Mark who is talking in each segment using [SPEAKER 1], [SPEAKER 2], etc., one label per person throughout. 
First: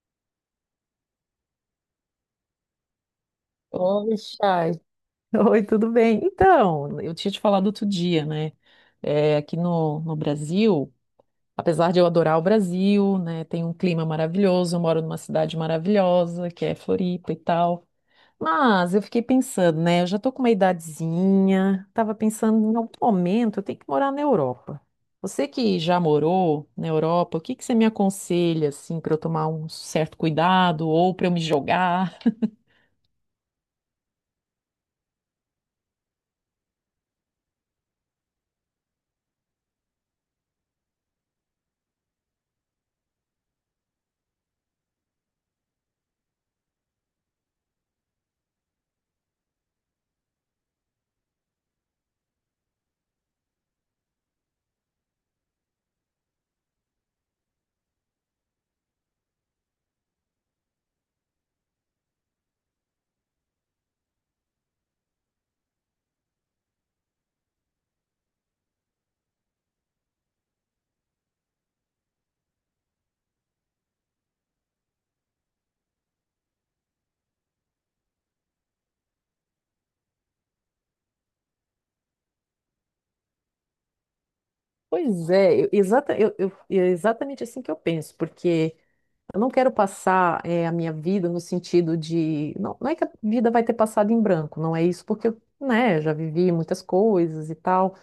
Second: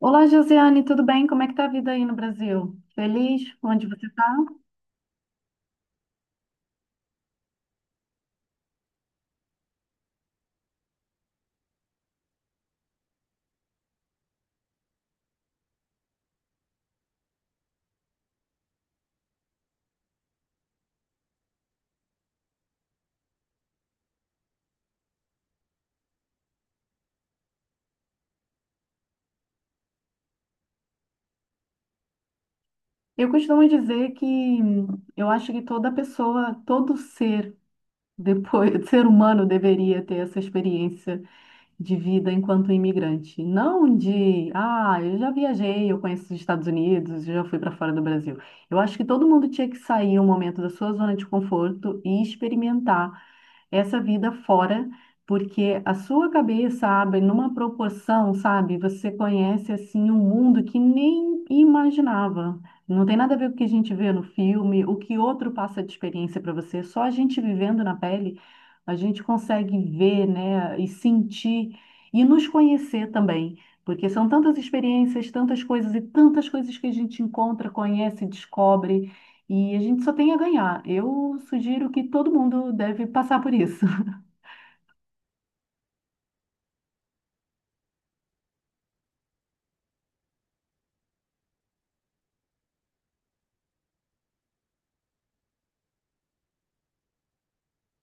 [SPEAKER 1] Olá, Josiane, tudo bem? Como é que tá a vida aí no Brasil? Feliz? Onde você
[SPEAKER 2] Oi,
[SPEAKER 1] está?
[SPEAKER 2] Chay. Oi, tudo bem? Então, eu tinha te falado outro dia, né? É, aqui no Brasil, apesar de eu adorar o Brasil, né? Tem um clima maravilhoso, eu moro numa cidade maravilhosa, que é Floripa e tal. Mas eu fiquei pensando, né? Eu já tô com uma idadezinha, tava pensando em algum momento eu tenho que morar na Europa. Você que já morou na Europa, o que que você me aconselha, assim, para eu tomar um certo cuidado ou para eu me jogar?
[SPEAKER 1] Eu costumo dizer que eu acho que toda pessoa, todo ser, depois, ser humano deveria ter essa experiência de vida enquanto imigrante. Não de, ah, eu já viajei, eu conheço os Estados Unidos, eu já fui para fora do Brasil. Eu acho que todo mundo tinha que sair um momento da sua zona de conforto e experimentar essa vida fora, porque a sua cabeça abre numa proporção, sabe? Você conhece assim um mundo que nem imaginava. Não tem nada a ver com o que a gente vê no filme, o que outro passa de experiência para você, só a gente vivendo na pele a gente consegue ver, né, e sentir e nos conhecer também, porque são tantas experiências, tantas coisas e tantas coisas que a gente encontra, conhece, descobre, e a gente só tem a ganhar. Eu sugiro que todo mundo deve passar por isso.
[SPEAKER 2] Pois é, é exatamente assim que eu penso, porque eu não quero passar a minha vida no sentido de. Não, não é que a vida vai ter passado em branco, não é isso, porque eu, né, já vivi muitas coisas e tal,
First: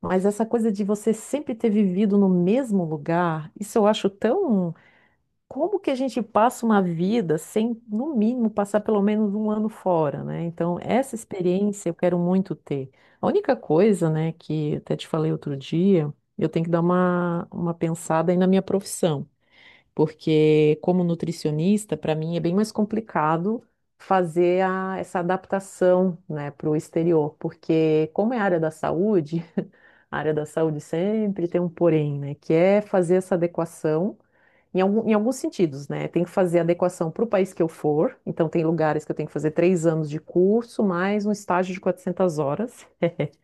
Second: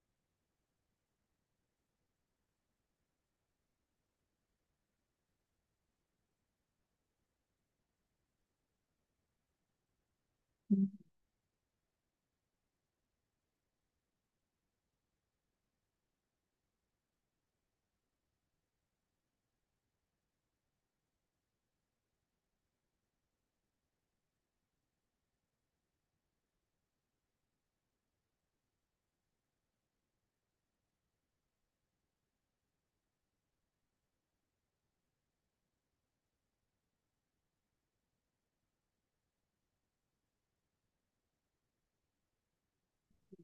[SPEAKER 2] mas essa coisa de você sempre ter vivido no mesmo lugar, isso eu acho tão. Como que a gente passa uma vida sem, no mínimo, passar pelo menos um ano fora, né? Então, essa experiência eu quero muito ter. A única coisa, né, que até te falei outro dia, eu tenho que dar uma pensada aí na minha profissão, porque como nutricionista, para mim é bem mais complicado fazer essa adaptação, né, para o exterior, porque como é área da saúde, a área da saúde sempre tem um porém, né, que é fazer essa adequação em alguns sentidos, né? Tem que fazer adequação para o país que eu for. Então, tem lugares que eu tenho que fazer 3 anos de curso, mais um estágio de 400 horas.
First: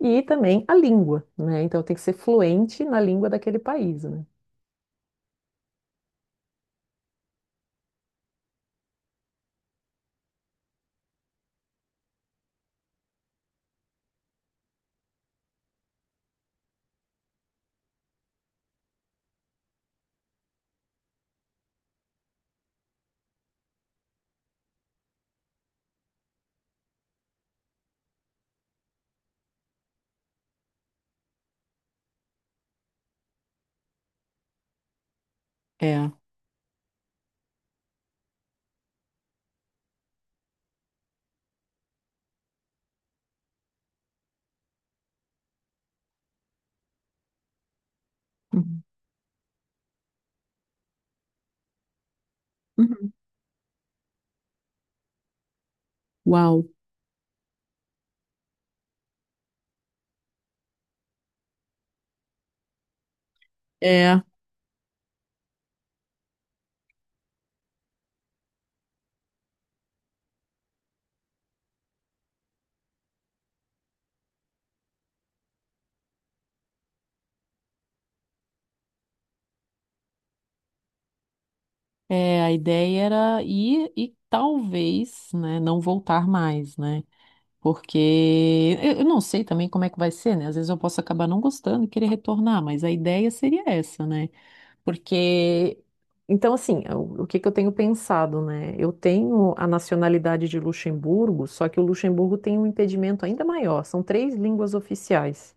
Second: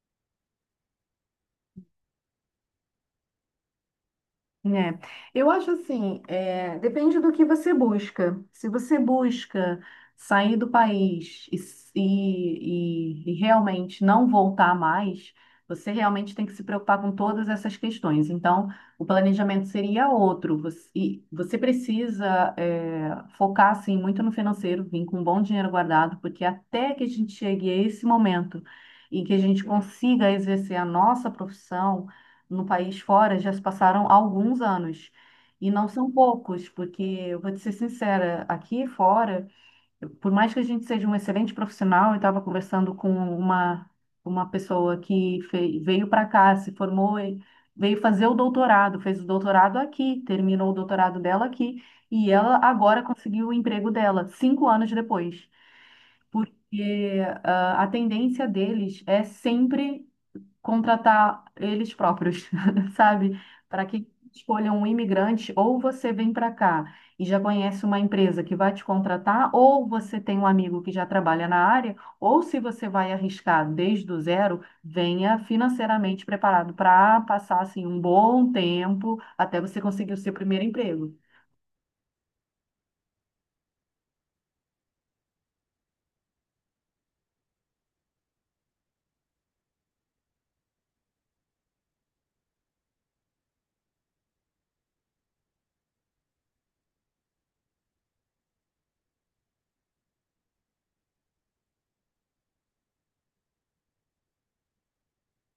[SPEAKER 2] E também a língua, né? Então, eu tenho que ser fluente na língua daquele país, né?
[SPEAKER 1] É, eu acho assim, é, depende do que você busca. Se você busca sair do país e realmente não voltar mais, você realmente tem que se preocupar com todas essas questões. Então, o planejamento seria outro. Você, e você precisa, é, focar assim, muito no financeiro, vir com um bom dinheiro guardado, porque até que a gente chegue a esse momento em que a gente consiga exercer a nossa profissão no país fora já se passaram alguns anos. E não
[SPEAKER 2] É.
[SPEAKER 1] são poucos, porque eu vou te ser sincera, aqui fora, por mais que a gente seja um excelente profissional, eu estava conversando com uma pessoa que veio para cá, se formou, e veio fazer o
[SPEAKER 2] Uhum.
[SPEAKER 1] doutorado, fez o doutorado aqui, terminou o doutorado dela aqui, e ela agora
[SPEAKER 2] Uhum.
[SPEAKER 1] conseguiu o emprego dela, 5 anos depois
[SPEAKER 2] Uau.
[SPEAKER 1] porque ah, a tendência deles é sempre contratar eles próprios, sabe? Para que
[SPEAKER 2] É,
[SPEAKER 1] escolham um imigrante, ou você vem para cá e já conhece uma empresa que vai te contratar, ou você tem um amigo que já trabalha na área, ou se você vai arriscar desde o zero, venha financeiramente preparado para passar assim um bom tempo até você conseguir o seu primeiro emprego.
[SPEAKER 2] a ideia era ir e talvez, né, não voltar mais, né? Porque eu não sei também como é que vai ser, né? Às vezes eu posso acabar não gostando e querer retornar, mas a ideia seria essa, né? Porque, então, assim, é o que que eu tenho pensado, né? Eu tenho a nacionalidade de Luxemburgo, só que o Luxemburgo tem um impedimento ainda maior, são três línguas oficiais.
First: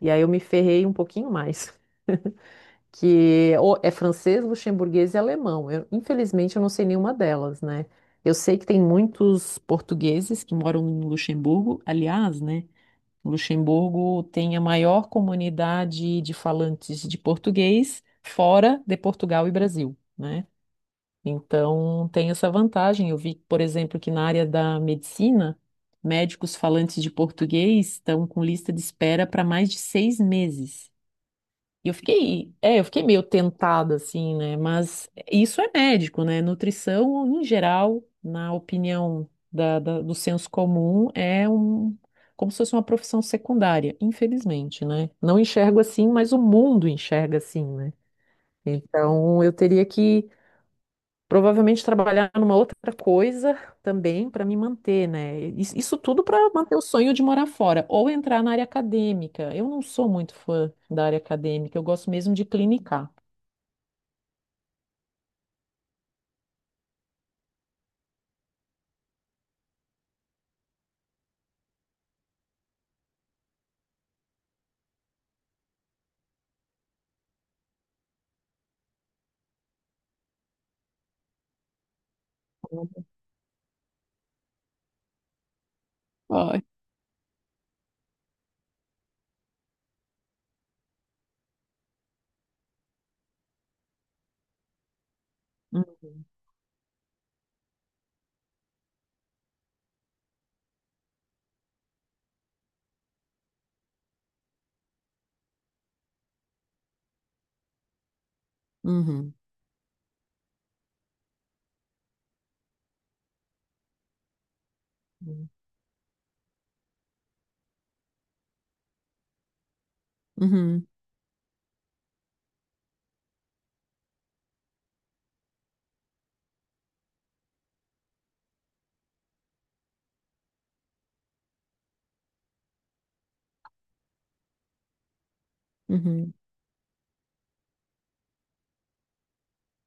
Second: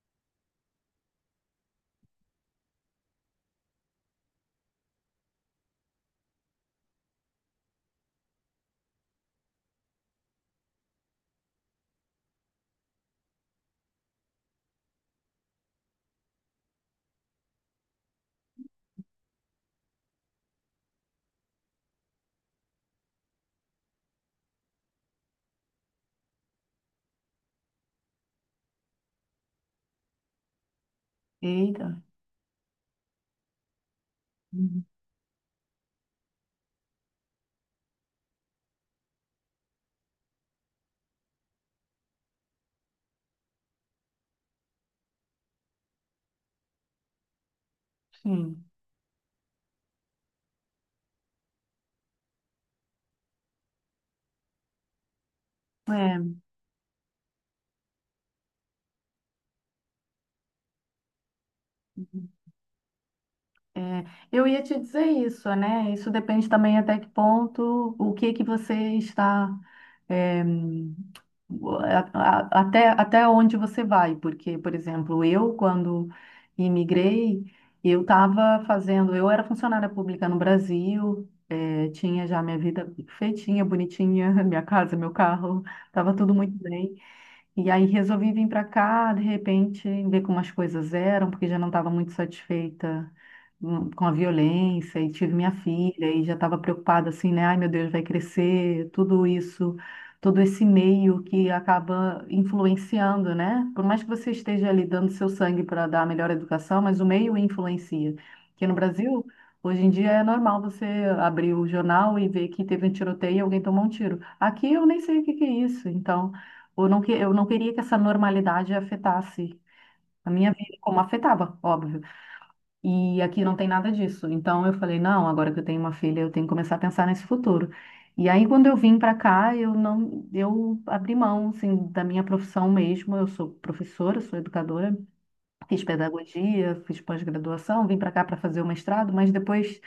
[SPEAKER 2] E aí eu me ferrei um pouquinho mais, que ou é francês, luxemburguês e alemão. Eu, infelizmente, eu não sei nenhuma delas, né? Eu sei que tem muitos portugueses que moram em Luxemburgo, aliás, né? Luxemburgo tem a maior comunidade de falantes de português fora de Portugal e Brasil, né? Então, tem essa vantagem. Eu vi, por exemplo, que na área da medicina, médicos falantes de português estão com lista de espera para mais de 6 meses. E eu
[SPEAKER 1] Eita.
[SPEAKER 2] fiquei, eu fiquei meio tentada, assim, né?
[SPEAKER 1] Uhum.
[SPEAKER 2] Mas isso é médico, né? Nutrição, em geral, na opinião do senso comum, é um, como se fosse uma profissão secundária, infelizmente, né? Não enxergo assim, mas o mundo enxerga assim, né?
[SPEAKER 1] Sim.
[SPEAKER 2] Então, eu teria que provavelmente trabalhar numa outra coisa também para me manter, né? Isso tudo para
[SPEAKER 1] É.
[SPEAKER 2] manter o sonho de morar fora ou entrar na área acadêmica. Eu não sou muito fã da área acadêmica, eu gosto mesmo de clinicar.
[SPEAKER 1] É, eu ia te dizer isso, né? Isso depende também até que ponto, o que que você está, é, até onde você vai, porque, por exemplo, eu, quando imigrei, eu estava fazendo, eu era funcionária pública no Brasil, é, tinha já minha vida feitinha, bonitinha, minha casa, meu carro, estava tudo muito
[SPEAKER 2] Ai.
[SPEAKER 1] bem. E aí resolvi vir para cá, de repente, ver como as coisas eram, porque já não estava muito satisfeita com a violência, e tive minha
[SPEAKER 2] Hum.
[SPEAKER 1] filha, e já estava preocupada assim, né? Ai, meu Deus, vai crescer, tudo isso, todo esse meio que acaba influenciando, né? Por mais que você esteja ali dando seu sangue para dar a melhor educação, mas o meio influencia. Aqui no Brasil,
[SPEAKER 2] Uhum.
[SPEAKER 1] hoje em dia é normal você abrir o jornal e ver que teve um tiroteio e alguém tomou um tiro. Aqui eu nem sei o que que é isso, então. Eu não, eu não queria que essa normalidade afetasse a minha vida,
[SPEAKER 2] Uhum.
[SPEAKER 1] como afetava, óbvio. E aqui não tem nada disso. Então eu falei, não, agora que eu tenho uma filha, eu tenho que começar a pensar nesse futuro. E aí quando eu vim para cá, eu não, eu abri mão, assim, da minha profissão mesmo. Eu sou professora, sou educadora. Fiz
[SPEAKER 2] Uhum.
[SPEAKER 1] pedagogia, fiz pós-graduação, vim para cá para fazer o mestrado, mas depois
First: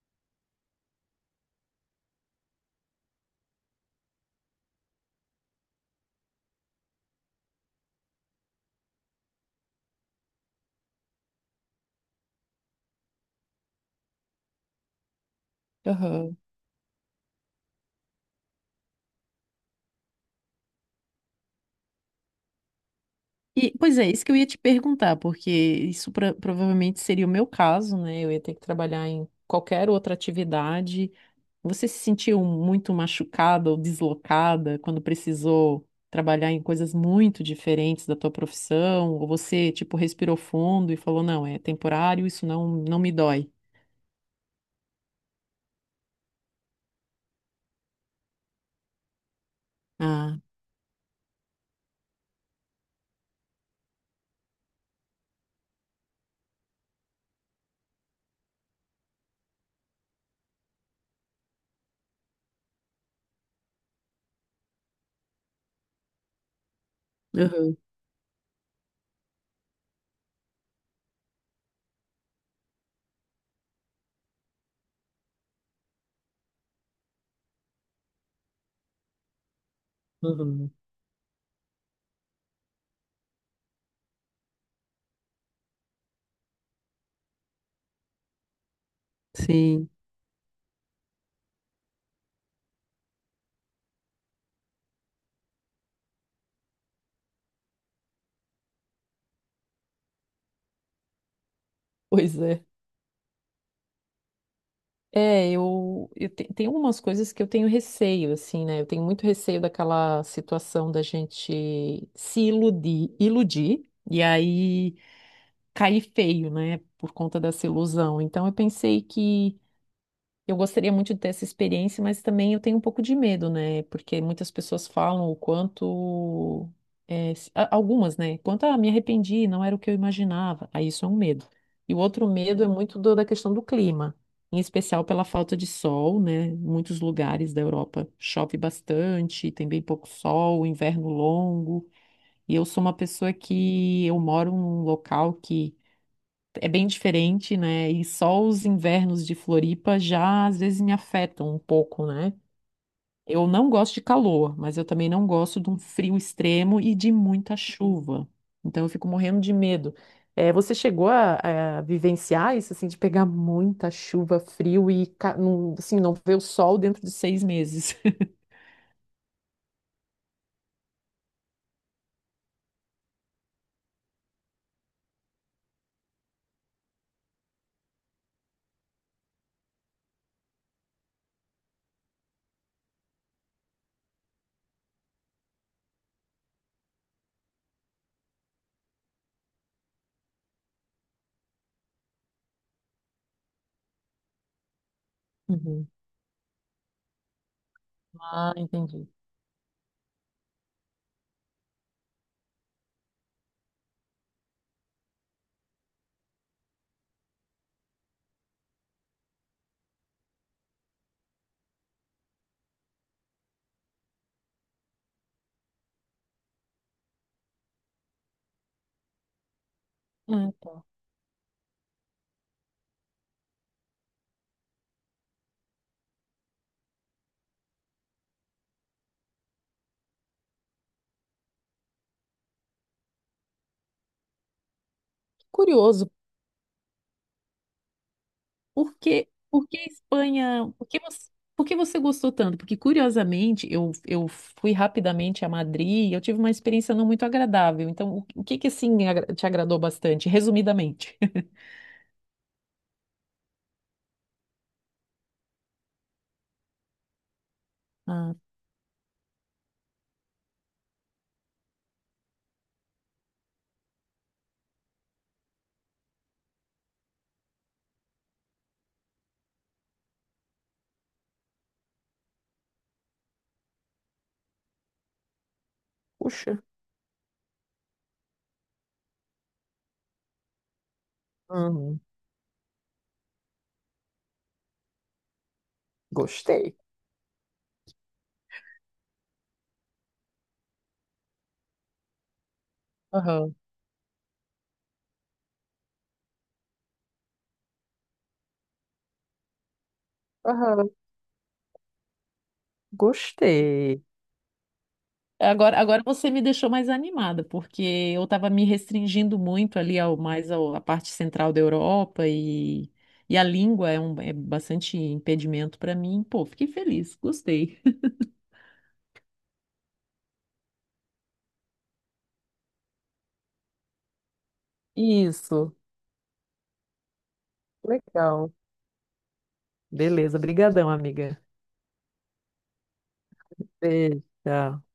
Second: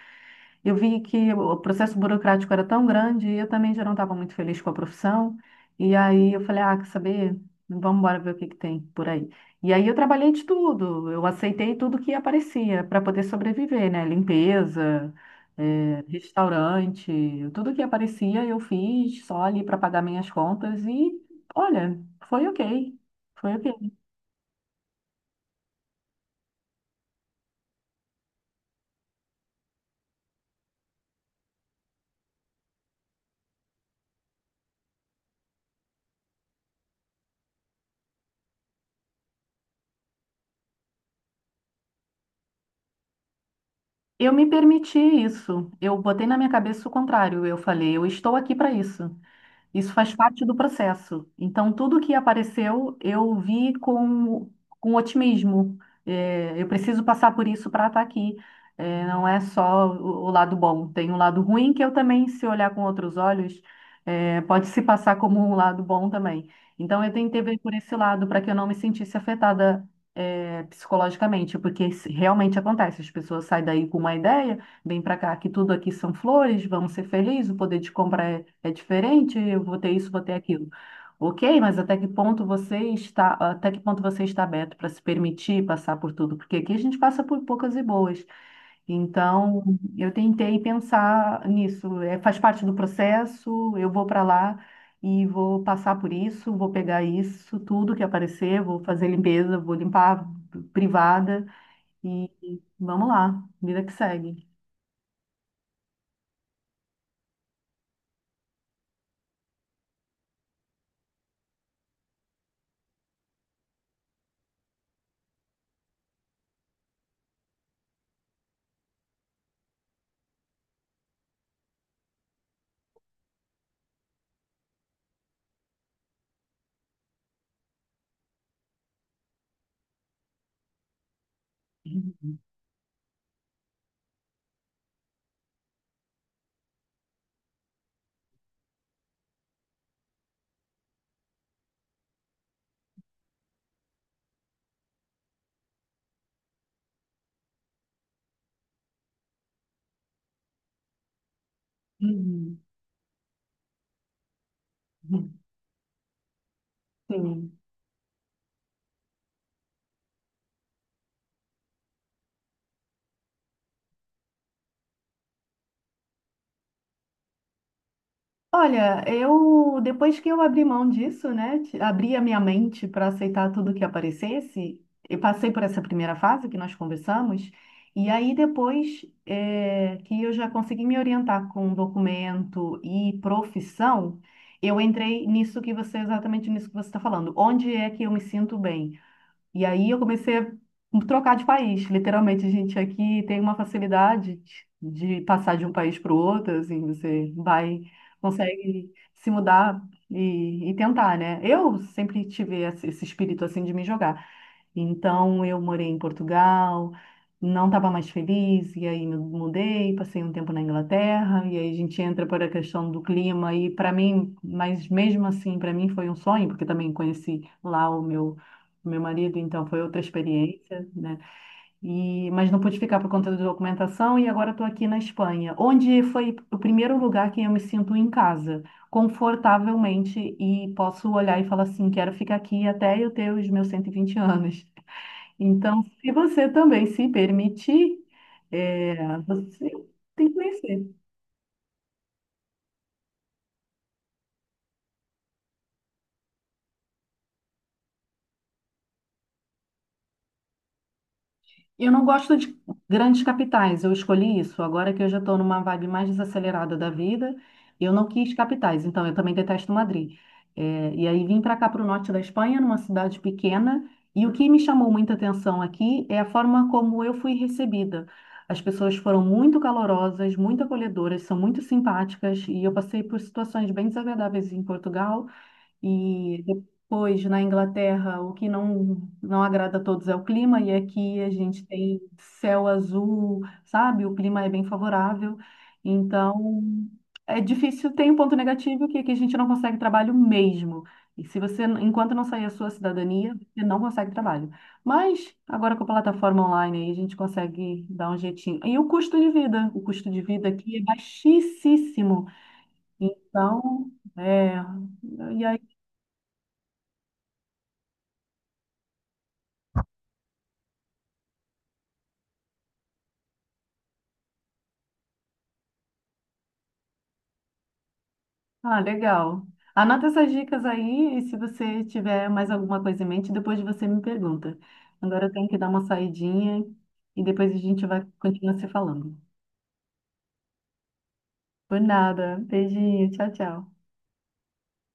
[SPEAKER 1] eu vi que o processo burocrático era tão grande e eu também já não estava muito feliz com a profissão. E aí eu falei, ah, quer saber? Vamos embora ver o que que tem por aí. E aí eu trabalhei de tudo, eu aceitei tudo que aparecia para poder sobreviver, né? Limpeza,
[SPEAKER 2] Aham.
[SPEAKER 1] restaurante, tudo que aparecia eu fiz só ali para pagar minhas contas e, olha, foi ok, foi
[SPEAKER 2] E,
[SPEAKER 1] ok.
[SPEAKER 2] pois é, isso que eu ia te perguntar, porque isso provavelmente seria o meu caso, né? Eu ia ter que trabalhar em qualquer outra atividade. Você se sentiu muito machucada ou deslocada quando precisou trabalhar em coisas muito diferentes da tua profissão? Ou você, tipo, respirou fundo e falou, não, é temporário, isso não, não me dói?
[SPEAKER 1] Eu me permiti isso. Eu botei na minha cabeça o contrário. Eu falei, eu estou aqui para isso. Isso faz
[SPEAKER 2] Ah,
[SPEAKER 1] parte do processo. Então, tudo que apareceu, eu vi com otimismo. É, eu preciso passar por isso para estar aqui. É, não é só o lado bom, tem um lado ruim que eu também, se olhar com outros olhos, é, pode se passar como um lado bom também. Então, eu tentei ver por
[SPEAKER 2] uhum,
[SPEAKER 1] esse lado para que eu não me sentisse afetada, é, psicologicamente, porque isso realmente acontece. As pessoas saem daí com uma ideia. Vem para cá, que tudo aqui são flores, vamos ser felizes, o poder de compra é diferente, eu vou ter isso, vou ter aquilo.
[SPEAKER 2] uhum.
[SPEAKER 1] Ok, mas até que ponto você está, até que ponto você está aberto para se permitir passar por tudo? Porque aqui a gente passa por poucas e boas. Então,
[SPEAKER 2] Sim,
[SPEAKER 1] eu tentei pensar nisso. É, faz parte do processo, eu vou para lá e vou passar por isso, vou pegar isso, tudo que aparecer, vou fazer limpeza, vou limpar privada e
[SPEAKER 2] pois
[SPEAKER 1] e
[SPEAKER 2] é.
[SPEAKER 1] vamos lá, vida que segue.
[SPEAKER 2] É, tem algumas coisas que eu tenho receio, assim, né? Eu tenho muito receio daquela situação da gente se iludir, iludir e aí cair feio, né? Por conta dessa ilusão. Então eu pensei que eu gostaria muito de ter essa experiência, mas também eu tenho um pouco de medo, né? Porque muitas pessoas falam o quanto. É, algumas, né? Quanto, ah, me arrependi, não era o que eu imaginava. Aí isso é um medo. E o outro medo é muito da questão do clima, em especial pela falta de sol, né? Em muitos lugares da Europa chove bastante, tem bem pouco sol, inverno longo. E eu sou uma pessoa que eu moro num local é bem diferente, né? E só os invernos de Floripa já às vezes me afetam um pouco, né?
[SPEAKER 1] Uhum,
[SPEAKER 2] Eu não gosto de calor, mas eu também não
[SPEAKER 1] uhum.
[SPEAKER 2] gosto de um frio extremo e de muita
[SPEAKER 1] Sim.
[SPEAKER 2] chuva. Então eu fico morrendo de medo. Você chegou a vivenciar isso, assim, de pegar muita chuva, frio e, assim, não ver o sol dentro de 6 meses?
[SPEAKER 1] Olha, eu depois que eu abri mão disso, né, abri a minha mente para aceitar tudo que aparecesse, eu passei por essa primeira fase que nós conversamos, e aí depois que eu já consegui me orientar com documento e profissão, eu entrei nisso que você, exatamente nisso que você está falando. Onde é que eu me sinto bem? E aí eu comecei a trocar de país. Literalmente, a gente aqui tem uma facilidade de passar de um
[SPEAKER 2] Uhum.
[SPEAKER 1] país para o outro, assim, você vai,
[SPEAKER 2] Ah,
[SPEAKER 1] consegue
[SPEAKER 2] entendi.
[SPEAKER 1] se mudar e tentar, né? Eu sempre tive esse espírito, assim, de me jogar. Então eu morei em Portugal, não estava mais feliz, e aí me mudei, passei um tempo na Inglaterra, e aí a gente entra para a questão do clima, e para mim, mas mesmo assim, para mim foi um sonho, porque também conheci lá o meu. O meu marido, então, foi outra
[SPEAKER 2] Ah, tá.
[SPEAKER 1] experiência, né? E, mas não pude ficar por conta da documentação e agora estou aqui na Espanha, onde foi o primeiro lugar que eu me sinto em casa, confortavelmente, e posso olhar e falar assim, quero ficar aqui até eu ter os meus 120 anos. Então,
[SPEAKER 2] Curioso.
[SPEAKER 1] se você também se permitir, é,
[SPEAKER 2] Por
[SPEAKER 1] você
[SPEAKER 2] que
[SPEAKER 1] tem que
[SPEAKER 2] Espanha?
[SPEAKER 1] conhecer.
[SPEAKER 2] Por que você gostou tanto? Porque, curiosamente, eu fui rapidamente a Madrid e eu tive uma experiência não muito agradável. Então, o que que, assim, te agradou bastante, resumidamente?
[SPEAKER 1] Eu não gosto de grandes capitais, eu escolhi isso. Agora que eu já estou numa vibe mais desacelerada da vida, eu não quis
[SPEAKER 2] Ah,
[SPEAKER 1] capitais, então eu também detesto Madrid. É, e aí vim para cá, para o norte da Espanha, numa cidade pequena, e o que me chamou muita atenção aqui é a forma como eu fui recebida. As pessoas foram muito calorosas, muito acolhedoras, são muito simpáticas, e eu passei por situações bem desagradáveis em Portugal. E
[SPEAKER 2] puxa.
[SPEAKER 1] depois, na Inglaterra, o que não, não agrada a todos é o clima, e aqui a gente tem
[SPEAKER 2] Hum,
[SPEAKER 1] céu azul, sabe? O clima é bem favorável. Então,
[SPEAKER 2] gostei.
[SPEAKER 1] é difícil, tem um ponto negativo que aqui a gente não consegue trabalho mesmo. E se você, enquanto não sair a sua cidadania,
[SPEAKER 2] Aham.
[SPEAKER 1] você não consegue trabalho. Mas agora com a plataforma online aí, a gente consegue dar um jeitinho. E o custo de vida, o custo de vida aqui é
[SPEAKER 2] Aham,
[SPEAKER 1] baixíssimo. Então,
[SPEAKER 2] gostei.
[SPEAKER 1] é, e aí
[SPEAKER 2] Agora você me deixou mais animada, porque eu estava me restringindo muito ali ao à parte central da Europa e a língua é é bastante impedimento para mim. Pô, fiquei feliz, gostei.
[SPEAKER 1] Ah, legal. Anota essas dicas aí e se você tiver mais alguma coisa em mente, depois você me pergunta. Agora eu tenho que dar
[SPEAKER 2] Isso,
[SPEAKER 1] uma saidinha e depois a gente vai
[SPEAKER 2] legal.
[SPEAKER 1] continuar se falando.
[SPEAKER 2] Beleza, brigadão, amiga.
[SPEAKER 1] Por nada. Beijinho. Tchau, tchau.
[SPEAKER 2] Beijo. Tchau.